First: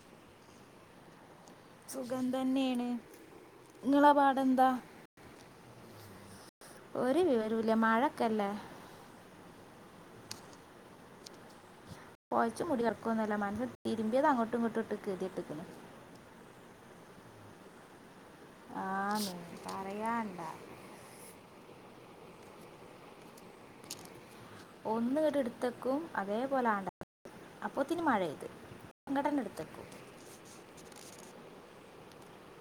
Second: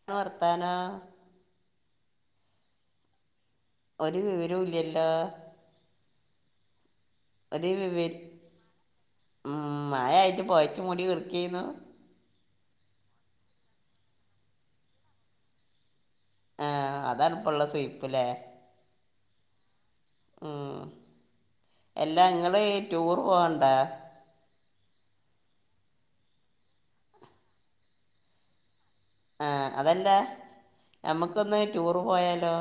[unintelligible] വർത്താനം സുഖം തന്നെയാണ് നിങ്ങളാ ഒരു വിവരവും പാടെന്താ ഇല്ലല്ലോ ഒരു [unintelligible] വിവരമില്ല മഴക്കല്ലേ മ് മാഴ ആയിട്ട് പോയച്മുടി കെടാകേന്നു പോയച്ച് മൂടി കേടാക്കൊന്ന്അല്ല മനുഷ്യ തിരുമ്പിയത് അങ്ങോട്ടും ഇങ്ങോട്ടും ഇട്ട് കെദിയെട്ട്ക്ണ് ആഹ് അതാണ് ഇപ്പോൾ ഉള്ള സുയിപ്പ് ലെ ആ പറയാൻ എല്ലാ ഇങ്ങള് ടൂർ പോവാർണ്ട ഒന്ന് ഒ [unintelligible] ടതേക്കും അതേപോലെ ആ [unintelligible] അപ്പൊത്തിനി മഴ പെയ്തു ആ അതല്ല നമുക്കൊന്ന് ടൂറ് പോയാലോ?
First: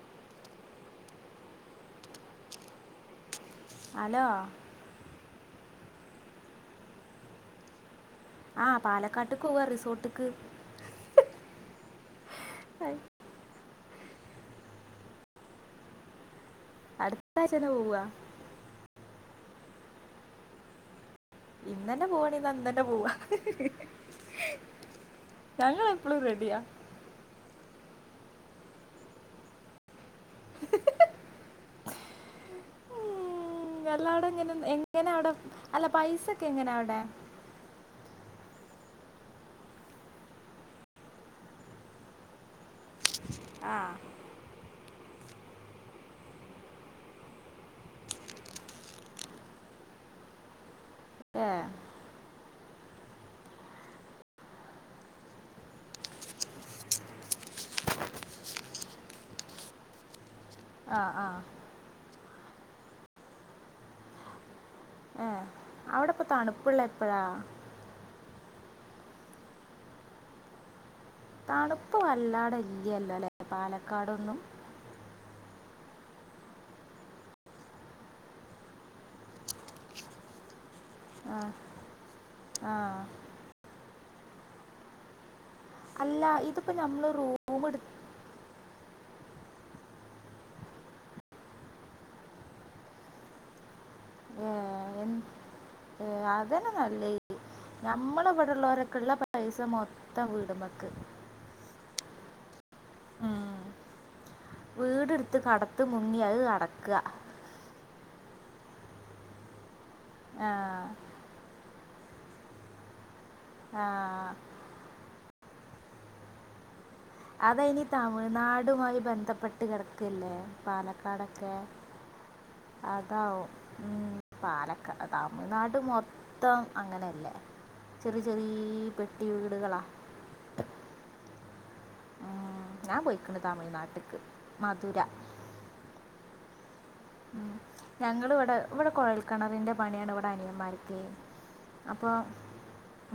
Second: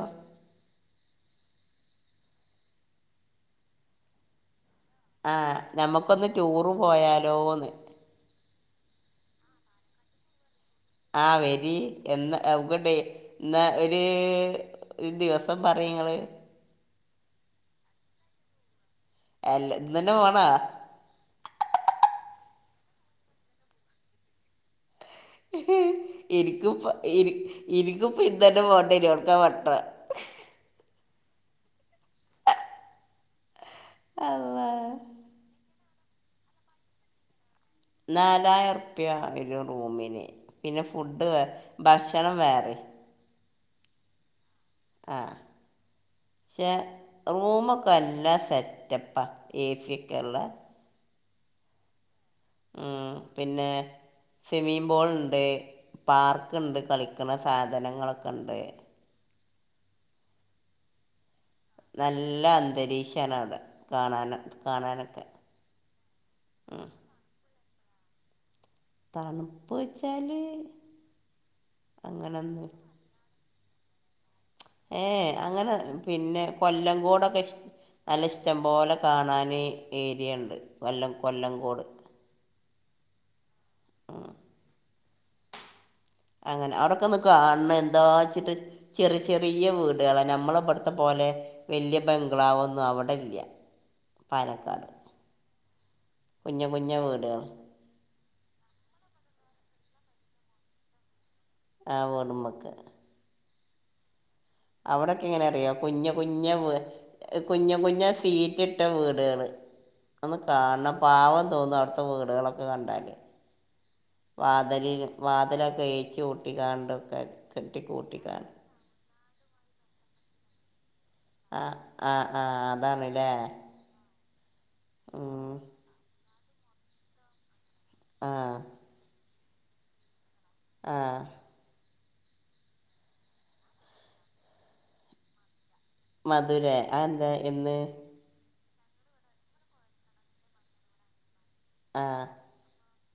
ഹലോ ആഹ് നമ്മക്കൊന്ന് ടൂറ് പോയാലോന്ന് ആഹ് പാലക്കാട്ടക്ക് പോവാം റിസോർട്ട്ക്ക് ആഹ് വരി എന്ന അ [unintelligible] ഹൈ, ടെ എന്നാ ഒരു ദിവസം പറയ് നിങ്ങള് അടുത്ത ആഴ്ച്ചന്നെ പോവാം അല്ല ഇന്ന് ന്നെ പോണോ ഇന്നന്നെ പോവാണേ ന്നാ ഇന്നന്നെ പോവാം ഇനിക്കും ഇപ്പ ഇനി ഇനിയിക്കും ഇപ്പോ ഇന്നുതന്നെ പോണ്ടയ രോ അവട്ക്കാ വട്ട മ് എല്ലാടെ ഇങ്ങനെ അല്ല എ എങ്ങന അവിടെ അല്ല പൈസൊക്കെ എങ്ങനാ അവിടെ നാലായിരം റുപ്യ വരും റൂമിന് പിന്നെ ഫുഡ്ഡ് വേ ഭക്ഷണം വേറിം ആ ക്ഷേ റൂമൊക്കെ എല്ലാം സെറ്റപ്പാ എ സി ഒക്കെയ്ള്ള ഏഹ് ഉം പിന്നെ സ്വിമ്മിംഗ് പൂൾ ണ്ട് പാർക്ക് ണ്ട് കളിക്കുന്ന സാധനങ്ങളൊക്കെ ണ്ട് ആ ആ നല്ല അന്തരീക്ഷമാണ് അവിടെ കാണാന് ഏഹ് അവിടെ പ്പം തണുപ്പ്ള്ള എപ്പഴാ തണുപ്പ് ച്ചാല് തണുപ്പ് വല്ലാതെ ഇല്ല്യല്ലോ അല്ലെ പാലക്കാടൊന്നും ഏഹേ അങ്ങനെ പിന്നെ കോല്ലംകൊ ടൊക്കെ നല്ല ഇഷ്ടം പോലെ കാണാന് ഏരിയ ഉണ്ട് കൊല്ലം കൊല്ലംകോട് ആഹ് അല്ല അങ്ങനെ ഇതിപ്പോൾ നമ്മൾ അവിടെക്കെ ഒന്ന് റൂം കാണണം എടുത്ത് എന്താ ച്ച്ട്ട് ചെറിയ ചെറിയ വീടുകളാ നമ്മളെ ഇമ്പട്ത്തെ പോലെ വല്യയ ബംഗ്ലാവ് ഒന്നും അവിടെ ല്ല [unintelligible] കുഞ്ഞു അതന്നെ കുഞ്ഞു നല്ലത് വീടുകൾ ഞമ്മളെ ഇവിടെ ള്ളൊരൊക്കെ ഇള്ള പൈസ മൊത്തം വീട് മ്മക്ക് ആ വോട്മക്ക് ഉം വീട് അവിടെയൊക്കെ ട്ത്ത് കടത്ത് മുങ്ങി അഹ് അടക്കാ കുഞ്ഞ് കുഞ്ഞ് സീറ്റ് ഇട്ട വീടുകള് ഒന്ന് കാണണം പാവം തോന്നും അ ത്തെ വീടുകളൊക്കെ കണ്ടാല് ആഹ് വാതിലി വാതിലൊക്കെ ഏച്ചൂട്ടിക്കാണ്ടും അത് അയിന് തമിഴ്നാടുമായി ബന്ധപ്പെട്ട് കിടക്കല്ലേ പാലക്കാടൊ ആ ആഹ് ആഹ് ആ അതാണല്ലേ അതാവും മ് പാലക്കാ ഉം, തമിഴ്നാട് മൊത്തം അങ്ങനെയല്ലേ ചെറിയ ആ ചെറിയ പെട്ടി വീടുകളാ ആഹ് ഞാൻ പോയിക്ക്ണ് തമിഴ്നാട്ട്ക്ക് മധുര മധുരേ അ എന്താ എന്ന് ഞങ്ങള് ഇവടെ ഇവടെ കുഴൽക്കിണറിന്റെ പണിയാണ് ഇവടെ അനിയമാര്ക്കേ ആ അപ്പോ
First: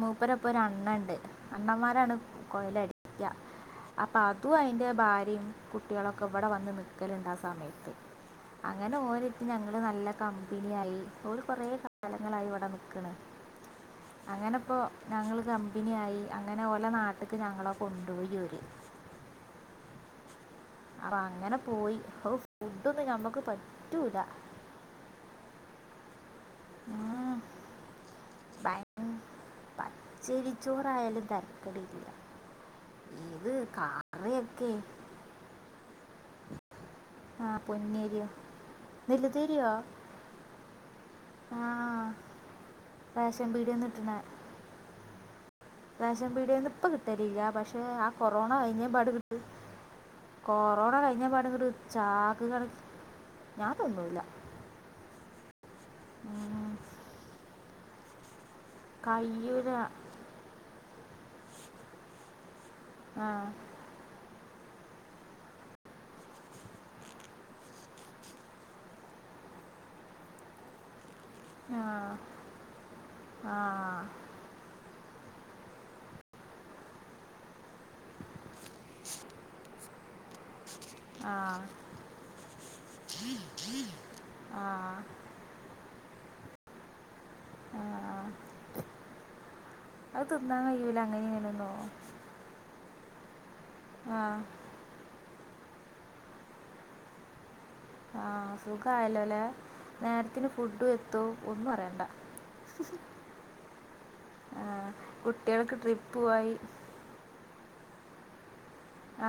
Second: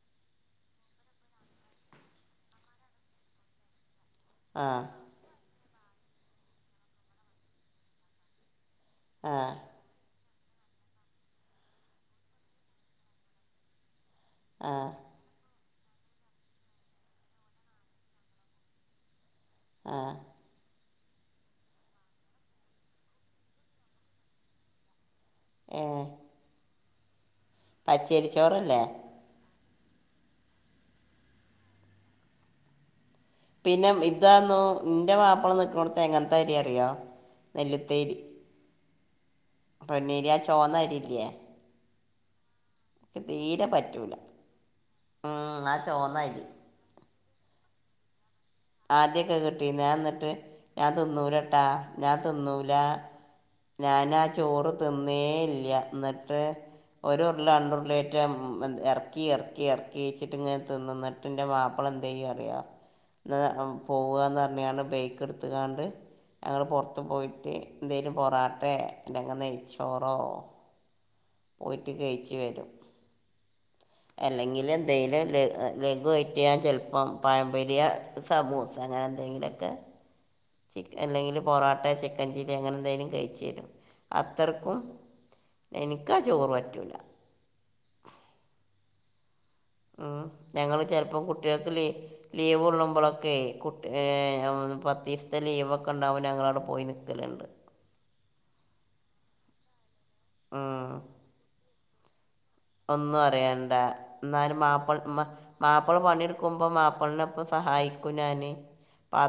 മൂപ്പരൊപ്പം ഒരു അണ്ണൻ ണ്ട് അണ്ണന്മാരാണ് കൊഴൽ അടിക്കാ അപ്പ അതും ആ അയിന്റെ ഭാരിം കുട്ടിളൊക്കെ ഇവിടെ വന്ന് നിക്കല്ണ്ട് ആ സമയത്ത് അങ്ങനെ ആ ഓരടുത്ത് ഞങ്ങള് നല്ല കമ്പനി ആയി ഓല് കൊറെ കാല ങ്ങളായി ഇവിടെ നിക്ക്ണ് ആ അങ്ങനെപ്പോ ഞങ്ങള് കമ്പിനി ആയി അങ്ങനെ ഓലെ നാട്ടക്ക് ഞങ്ങളെ കൊണ്ടുപോയി ഓര് ആഹ് ആഹ് അങ്ങനെ പോയി അപ്പൊ ഫുഡൊന്നും ഞമ്മക്ക് പറ്റൂല. ഏ ആഹ് പച്ചരിച്ചോറല്ലേ? പച്ചരിച്ചോറായാലും തരക്കേടില്ല. പിന്നെ ഇതാന്നു കറിയൊക്കെ ന്റെ മാപ്പള നിക്കനോട്ത്ത് എങ്ങനത്തെ അരി അറിയോ ആഹ നെല്ലുത്തേരി പൊന്നിരിയോ വലുതരിയോ പൊന്നീരിയാ ചോന്നരില്ല്യെ ആഹ റേഷൻ തീരെ പീടിയന് കിട്ടണ പറ്റൂല ഉം അത് റേഷൻ പീടിയന് ഇപ്പ കിട്ടലില്ല പക്ഷെ ആ കൊറോണ ക ആദ്യമൊക്കെ [unintelligible] കിട്ടിയിരുന്നു ഞാൻ എന്നിട്ട് ഞാൻ കൊറോണ കഴിഞ്ഞ തിന്നൂലട്ടാ പാടടു ചാക്ക് കണ ഞാനാ ചോറ് തിന്നേ ഇല്യ എന്നിട്ട് ഉം, ഒരു ല്ല അന്തർലേറ്റം ഇറക്കി ഇറക്കി കഴിയൂല ഇറക്കി എന്നിട്ട് ങ്ങനെതിന്നും എന്നിട്ട് ന്റ് മാപ്പള എന്ത ചെയ്യഅറിയാം ആ [unintelligible] പോവുകന്ന് പറഞ്ഞാൽ ബേക്ക് എടുത്ത്കാണ്ട് ഞങ്ങൾ പുറത്ത് പോയിട്ട് എന്തേലും പൊറാട്ടെ അല്ലെങ്കിൽ നെയ്ച്ചോറോ ആ പോയിട്ട് കഴിച്ചു വരും ആ അല്ലെങ്കിൽ ഏ തീരെ ല ലഘുുവായിറ്റ് ഞാൻ ചെലപ്പം പഴമ്പരിയ സമൂസ അങ്ങനെ എന്തെങ്കിലുമൊക്കെ [inaudible] ച ആ അല്ലെങ്കിൽ പൊറോട്ട ചിക്കൻ ചില്ലി അങ്ങനെ എന്തായങ്കിലും കഴിച രും ആ അത്രർക്കും എനിക്കാ ചോറ് പറ്റുല്ല ആ ഉ അത് തിന്നാൻ ഞങ്ങൾ കഴിയൂല അങ്ങനെ ചിലപ്പോം ഇങ്ങനെയൊന്നും കുട്ടികൾക്കിലി ലീവ് കൊള്ളുമ്പോളൊക്കെ കുട്ടി ആ ആഹ് പത്തീഫ് ഇന്ന് ലീവൊക്കെ ഉണ്ടാവമ്പോ ഞങ്ങളവിടെ പോയി നിൽക്കലുണ്ട് ആഹ് സുഖായല്ലോല്ലേ? നേരത്തിന് ഫുഡും ഉം. എത്തും ഒന്നും അറൻണ്ട പറയണ്ട എന്നാലും മാപ്പിള മാ കുട്ടികൾക്ക് മാപ്പിള ട്രിപ്പ് പോയി പണിയെടുക്കുമ്പോ മാപ്പിള്നൊപ്പം സഹായിക്കും ഞാന്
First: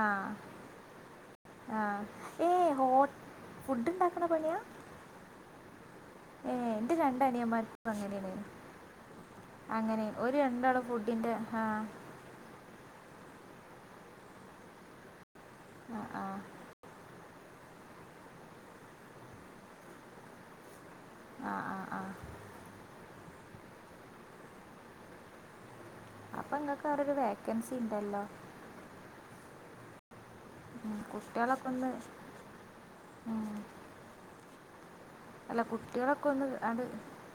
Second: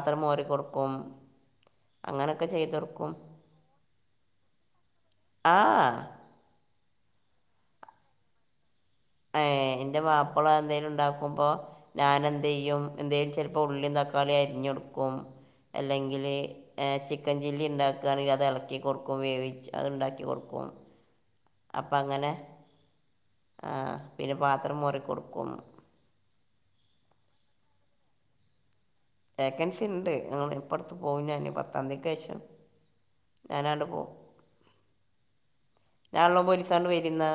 ആ മോരി കൊടുക്കും ആ അങ്ങനെയൊക്കെ ഏ ചെയ്ത് ഹോ കൊടുക്കും. ഫുഡ് ഉണ്ടാക്കണ പണിയാ? ആ ഏ എന്റെ രണ്ട അനിയന്മാരും ഇപ്പ അങ്ങനെയാണ് ഹെ എൻ്റെ അങ്ങനെ ഒരു മാപ്പിള രണ്ടാള് എന്തേങ്കിലും ഫുഡിൻ്റെ ഉണ്ടാക്കുമ്പോൾ ആ ഞാൻെന്ത ചെയ്യും എന്തേങ്കും ചിലപ്പോൾ ഉള്ളി തക്കാളി അരിഞോടുക്കും ആ ആ അല്ലെങ്കില് ചി ചിക്കൻ ചില്ലി ഉണ്ടാക്കുകവാണെങ്കിൽ അത് ഇളക്കി കൊടുക്കും വേവിച്ച് അത് ഉണ്ടാക്കി കൊടുക്കും ആ ആ അപ്പം ആ അങ്ങനെ ആ പിന്നെ പാത്രം മോറി കൊടുക്കും അപ്പൊ ഇങ്ങക്ക് അവടരു വേക്കൻസി ഉണ്ടല്ലോ? വേക്കൻസി ഉണ്ട് ഹെ ഇപ്പടത്ത് ഉം, പോവും ഞ്ഞന് കുട്ടികളൊക്കെ ഒന്ന് പത്താംതിക്കെ ശം ഉം, ഞാനാണ്ട് പോവും അല്ല കുട്ടികളൊക്കെ ഒന്ന് അത് പോലീസാണ്ട് വരുന്ന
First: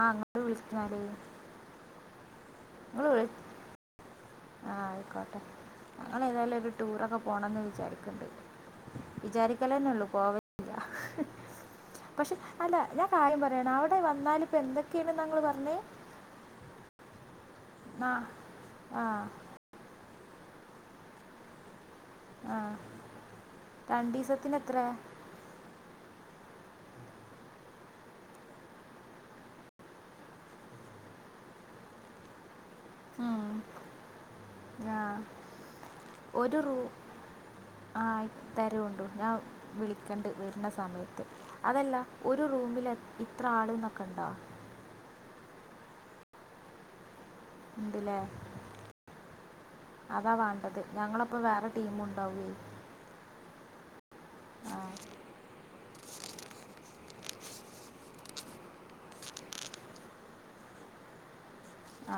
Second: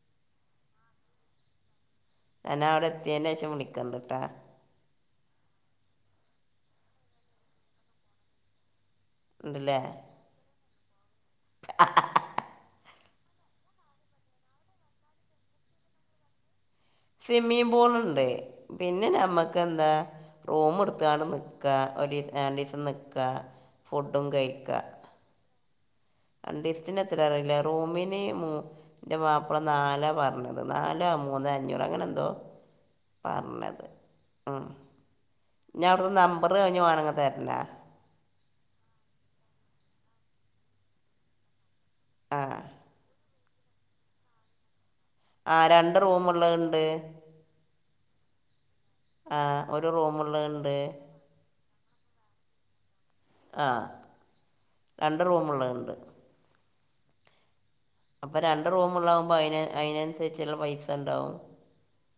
ആ അങ്ങട് വിളിക്കണല്ലേ? ഞാൻ അവിടെ എത്തിയതിന ശേഷം വിളിക്കണ്ടിട്ടാ. ആഹ് ആയിക്കോട്ടെ ഞങ്ങൾേഏതായാലും ഒരു ടൂറൊക്കെ പോകണംമെന്ന് വിചാരിക്കുണ്ട് ഉണ്ടല്ലേ വിചാരിക്കലന്നെള്ളൂ പോവില്ല പക്ഷെ അല്ല ഞാൻ കാര്യം പറയാണ് അവിടെ വന്നാലിപ്പോൾ എന്തൊക്കെയാണ് ഞങ്ങൾ പറഞ്ഞെ? സ്വിമ്മിം ബോൾ ആ ഉണ്ട് ആ പിന്നെ നമ്മക്ക് ക്ക എന്താ റൂം എടുത്താണ് നിക്കാ വലിയ ആ രണ്ടീസം നിക്ക രണ്ട് ഫുഡും ദിവസത്തിന് കഴിക്ക എത്ര രണ്ടീസത്തിന് എത്ര അറിയില്ല റൂമിന് മൂ എന്റെ മാപ്പള നാലാ പറഞ്ഞത് നാലാ മൂന്ന അഞ്ഞൂറ അങ്ങനെ എന്തോ ഉം, പറഞ്ഞത് ഉം ആ ഞാൻ അവിടുത്തെ നമ്പറ് ഒരു റൂ കഴിഞ്ഞ് വേണങ്ങി തരില്ലേ ആ തരുഒണ്ടു ഞാൻ വിളിക്കണ്ട് വരുന്ന സമയത്ത് അതല്ല ഒരു റൂമിൽ ഇത്ര ആൾ ഇന്നൊക്കെ ഉണ്ടോ ആ രണ്ട് റൂമ് ഉള്ളത്ണ്ട്. ഇണ്ട്ലെ ആ ഒരു അതാ റൂമുള്ളതുണ്ട് വേണ്ടത് ഞങ്ങളപ്പൊ വേറെ ടീമ് ഉണ്ടാവുകു ആഹ ആ രണ്ട് റൂമുള്ളത് ഇണ്ട് അപ്പൊ രണ്ട് റൂമുള്ളാകുമ്പോ അ അയിനനുസരിച്ചുള്ള പൈസ ഉണ്ടാവും ആ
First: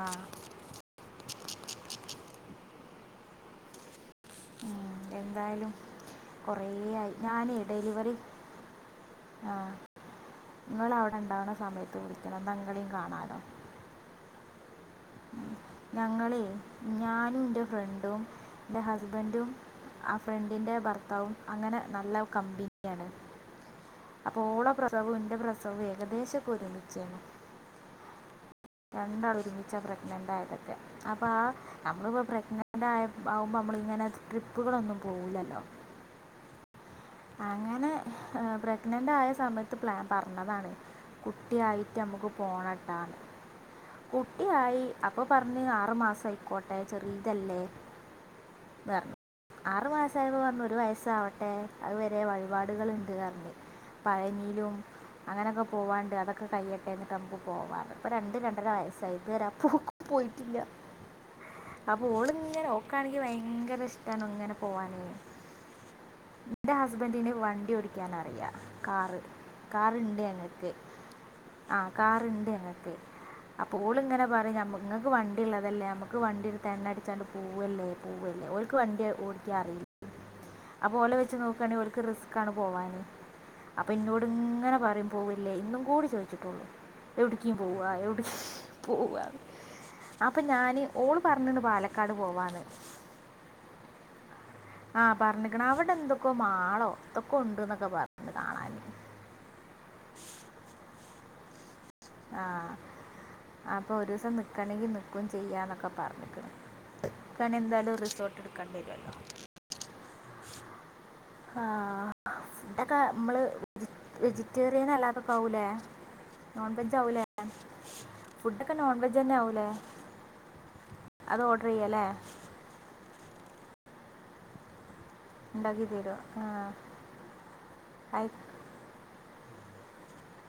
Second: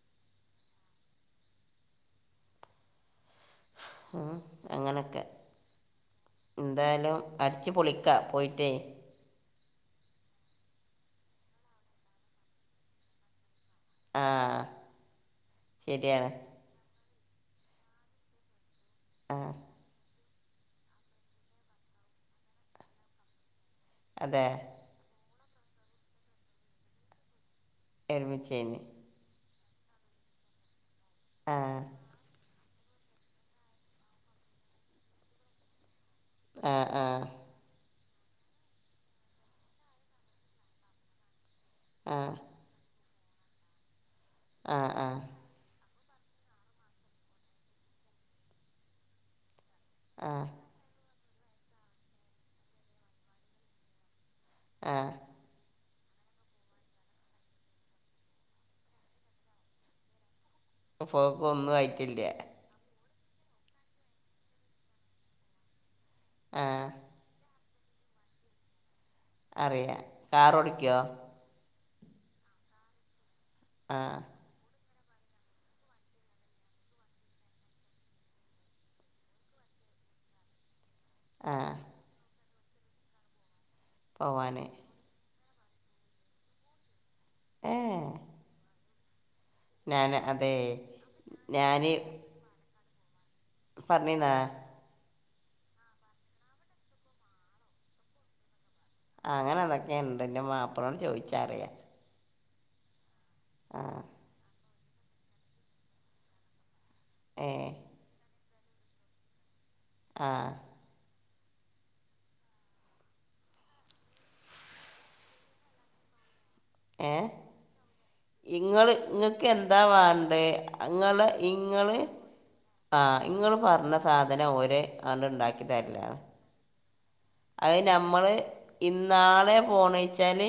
ഉം എന്തായാലും കൊറെ ആയി എന്തായാലും ഞാനേ അടിച്ച് പൊളിക്ക ഡെലിവറി പോയിട്ടേ ആ നിങ്ങള് അവിടെ ഉണ്ടാവുന്ന സമയത്ത് വിളിക്കണം ഇന്ന ഇങ്ങളി കാണാലോ ആഹ് ഞങ്ങളേ ഞാനും ഇന്റെ ഫ്രണ്ടും ഇന്റെ ഹസ്ബൻഡ്ന്റും. ഫ്രണ്ടിൻ്റെ ഭർത്താവും അങ്ങനെ നല്ല കമ്പനിയാണ് അപ്പോ അതെ ഓളെ പ്രസവും ഇന്റെ പ്രസവും ഏകദേശ ഒരുമിച്ചേനി. ഒരുമിച്ചേനി രണ്ടാൾ ഒരുമിച്ച പ്രഗ്നൻറ് ആയതൊക്കെ അപ്പോ ആ. നമ്മളിപ്പോ പ്രഗ്നന്റ് ആകുമ്പോൾ നമ്മളിങ്ങനെ ട്രിപ്പുകളൊന്നും പോകില്ലല്ലോ ആഹ ആഹ അങ്ങനെ പ്രഗ്നന്റ് ആയ സമയത്ത് പ്ലാൻ പറഞ്ഞതാണ് കുട്ടിയി ആ നമുക്ക് പോണട്ടാന്ന് ആ കുട്ടിയായി ആ അപ്പൊ പറഞ്ഞ കുഞ്ഞിന് ആറ് മാസം ആയി കോട്ടെ ചെറിയിതല്ലേ. ആറു മാസം ആയപ്പം പറഞ്ഞു ആ ഒരു വയസാവട്ടെ. അഹ് വരെ വഴിപാടുകൾ ഇണ്ട് പറഞ്ഞു പഴനിയിലും ആ അങ്ങനെയൊക്കെ പോവാണ്ട് അതൊക്കെ കൈയ്യട്ടെ നമ്മുക്ക് പോവാന്ന്. ഇപ്പൊ രണ്ട് രണ്ടര വയസായി ഇതുവരെപ് ആ പോക്ക് പോയിട്ടില്ല. പോക്ക് ഒന്നും അപ്പ ആയിട്ടില്ല ഓള് ഇങ്ങനെ ഓക്കണെങ്കി ഭയങ്കര ഇഷ്ടാണ് ഇങ്ങനെ പോവാന്. ആ ഇന്റെ ഹസ്ബൻഡിന് വണ്ടി ഓടിക്കാനറിയ കാറ് അറിയാം കാറിണ്ട് കാർ ഞങ്ങൾക്ക്. ഓടിക്കുമോ ആ കാറിണ്ട് ഞങ്ങക്ക് അപ്പോൾ ആ ഓള് ഇങ്ങനെ പറയും ഞമ്മ നിങ്ങൾക്ക് വണ്ടി ഉള്ളതല്ലേ അമ്മക്ക് വണ്ടി ഇട്ത്ത് എണ്ണ അടിച്ചണ്ട് പൂവല്ലേ പൂവല്ലേ ഓല്ക്ക് വണ്ടി ഓ [unintelligible] അപ്പ ഓളെ ആ നോക്കയാണെ ഓൾക്ക് റിസ്ക്കാണ് പോവാൻ. അപ്പ ഇന്നോട് പോവാൻ ഇങ്ങന്നെ പറയും. പോവല്ലേ ഇന്നും കൂടീ ചോയിച്ചിട്ടേള്ളൂ ഒട്കീം ഏ പോവ ഒട്കി പോവ ഞാൻ അപ്പൊ അതെ ഞാന് ഓള് പറഞ്ഞ്ണ് ഞാൻ പാലക്കാട് പോവാന്ന് പറഞ്ഞിന്നാ ആ പറഞ്ഞിക്ക്‌ണ് അവിടെ എന്തൊക്കോ മാളോ എൻതൊക്കൊ ഉണ്ട്ന്നൊക്കെ പറഞ്ഞ ന്ന് കാണാന്. ആ അങ്ങനെ എന്തൊക്കെയോ ഉണ്ട് എന്റെ മാപ്പളോട് ചോദിച്ചാറിയാം. ആ അപ്പൊ ഒരു ദിവസം നിക്കണെങ്കിൽ നിക്കും ചെയ്യാ എന്നൊക്കെ പറഞ്ഞ്ക്ക്ണ് ഏ തന്നെ എന്താലും റിസോർട്ട് എടുക്കേണ്ടി വരുമല്ലോ. ആ ആഹ് ഇതൊക്കെ നമ്മള് വെജിറ്റേറിയൻ അല്ലാതെ പോവൂലേ നോൺ വെജ് ആവുലേ ഏ ഇങ്ങള് ഇങ്ങൾക്ക് എന്താ വണ്ടേ അങ്ങള് അത് ഓർഡർ ഇങ്ങള് ചെയ്യല്ലേ ആ ഇങ്ങള് പറഞ്ഞ സാധനം ഒരേ ഇണ്ടാക്കിതീരേ ആ അത് ഞമ്മള്. ആയി- ഇന്നാളെ പോണെ ഇച്ചാൽ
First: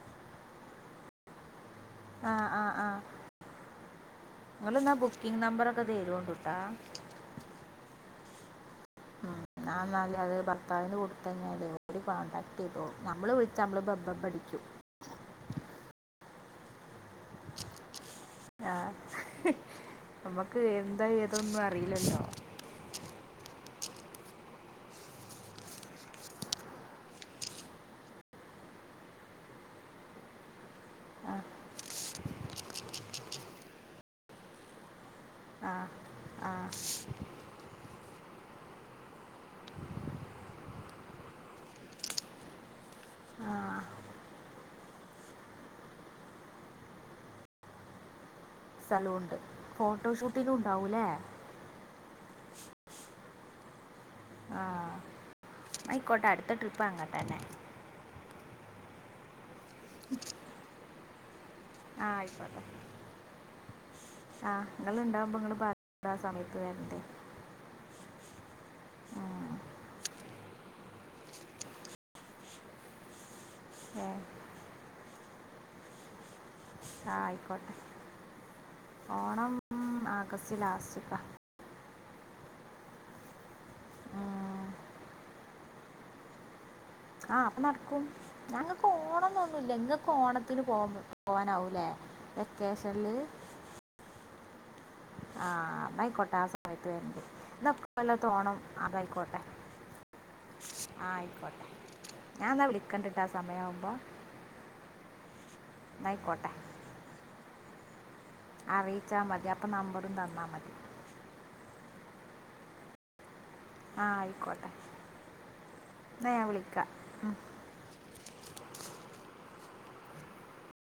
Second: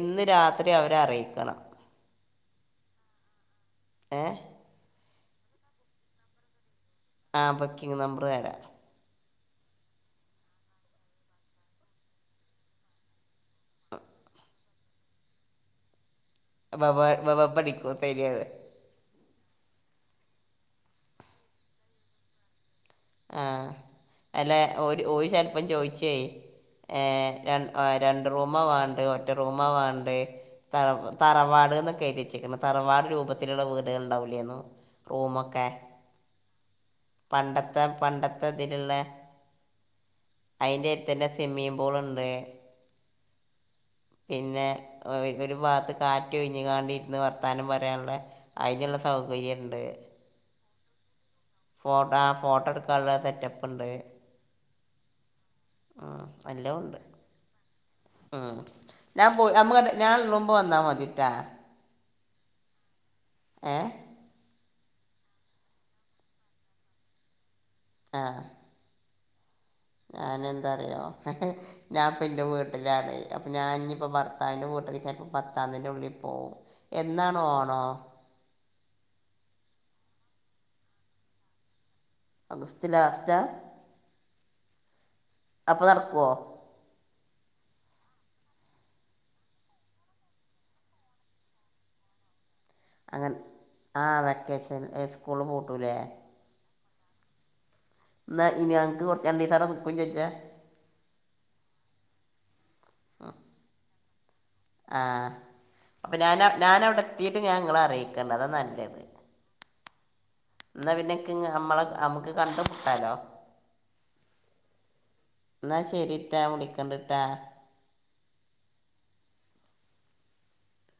ഇന്ന് രാത്രി അവരെ അറിയിക്കണം ആ ആ ആ. ഏഹ് ങ്ങള്ന്നാ ബുക്കിംഗ് നമ്പറൊക്കെ തരോണ്ടുട്ടാ ആ ബുക്കിംഗ് നമ്പർ തരാ ആഹ് ആഹ് ന്നാലത് അത് ഭർത്താവിന് കൊടുത്തഴിഞാല് ഓര് കോൺടാക്ട് ചെയ്തോളും. നമ്മള് വിളിച്ചാ നമ്മള് ബബബ അടിക്കും ബബാ ബബ അടിക്കൂ അത് സെരിയാണ് ആ നമ്മക്ക് എന്താ ഏതൊന്നും അറീലല്ലോ ആഹ്. അല്ല ഓര് ഓര് ചെൽപ്പം ചോയിചെയ് ഏഹ്.. രണ്ട് റൂമാ വാണ്ടെ ഒറ്റ റൂമാ വാണ്ടേ തറവ് തറവാട്ന്നൊക്കെ എഴുതെച്ചിക്ക്ണ്. തറവാട് രൂപത്തിലുള്ള വീടുകള് ണ്ടാവുലേന്നു റൂമൊക്കെ പണ്ട ത്തെ പണ്ടത്തെ തില്ള്ള അയിന്റെട്ത്തന്നെ സ്വിമ്മിംഗ് പൂള്ണ്ട് പിന്നെ, ഒരു ഭാത്ത് കാറ്റ് ഒഴിഞ്ഞ് കാണ്ട് ഇര്ന്ന് വർത്താനം പറയാന്ള്ളെ അയ്ന്ള്ള സൗകര്യം ണ്ട് ത്തിലുണ്ടാവുലേ ഫോട്ട ആ ഫോട്ടട്ക്കാള്ള സെറ്റപ്പ്ണ്ട് ആഹ്. ന്നായിക്കോട്ടെ അടുത്ത എല്ലാം ട്രിപ്പ് ഉണ്ട് അങ്ങട്ടെന്നെ ഉം.. ഞാൻ പോയി നമ്മക്ക് ഞാനുള്ളുമ്പോ വന്നാ മതി ട്ടാ ആ ആയിക്കോട്ടെ ഏഹ് ആഹ്, ങ്ങള് ണ്ടാവുമ്പോ ങ്ങള് പ ആ സമത്ത് വരണ്ട് ആഹ് ഉം, ഞാനെന്താറിയോ ഞാപ്പൻ്റെ വീട്ടിലാണ് അപ്പം ഞാൻ ഏ ഞ്ഞിപ്പോ ഭർത്താവിൻ്റെ വീട്ട്ക്ക് ചെൽപ്പം പത്താംതിൻ്റെള്ളിൽ പോവും ആ എന്നാണ് ആയിക്കോട്ടെ. ഓണോ ഓണം ആഗസ്റ്റ് ലാസ്റ്റ്ക്കാ അഗസ്റ്റ് ലാസ്റ്റാ ആ ആഹ് [inaudible] അപ്പ നടക്കോ ആ അപ്പ നട്ക്കും ഞങ്ങക്ക് ഓണംന്നൊന്നുല്ല. ഇങ്ങക്ക് ഓണത്തിന് പോ പോവാനാവൂലേ വെക്കേഷൻല് അങ്ങനെ ആ വെക്കേസൻ. ഈ സ്കൂള് പൂട്ടൂലെ [unintelligible] കൊല്ലത്തെ എന്നാൽ ഓണം ഇനി ഞങ്ങൾക്ക് കുറച്ച് അതായിക്കോട്ടെ രണ്ട് ദിവസം അവിടെ നിൽക്കും ചോദിച്ചാൽ ആ ആയിക്കോട്ടെ ഞാന്നാ വിളിക്കണ്ട് ട്ടാ സമയാവുമ്പോ ആ അപ്പൊ ഞാൻ ഞാനവിടെ ത്തീട്ട് ഞാൻ ങ്ങള അറിയിക്കേണ്ട്. അത അറിയ്ച്ചാ മതി. അപ്പ നമ്പറും തന്നാ മതി ന്നാ പിന്നെ ക്ക് അമ്മളെ അമ്മക്ക് കണ്ട് മുട്ടാലോ ആ ആയിക്കോട്ടെ ന്നാ എന്നാൽ ശരിട്ടാ ഞാൻ ഞാം വിളിക്കാം വിളിക്കണ്ട്ട്ടാ ഉം.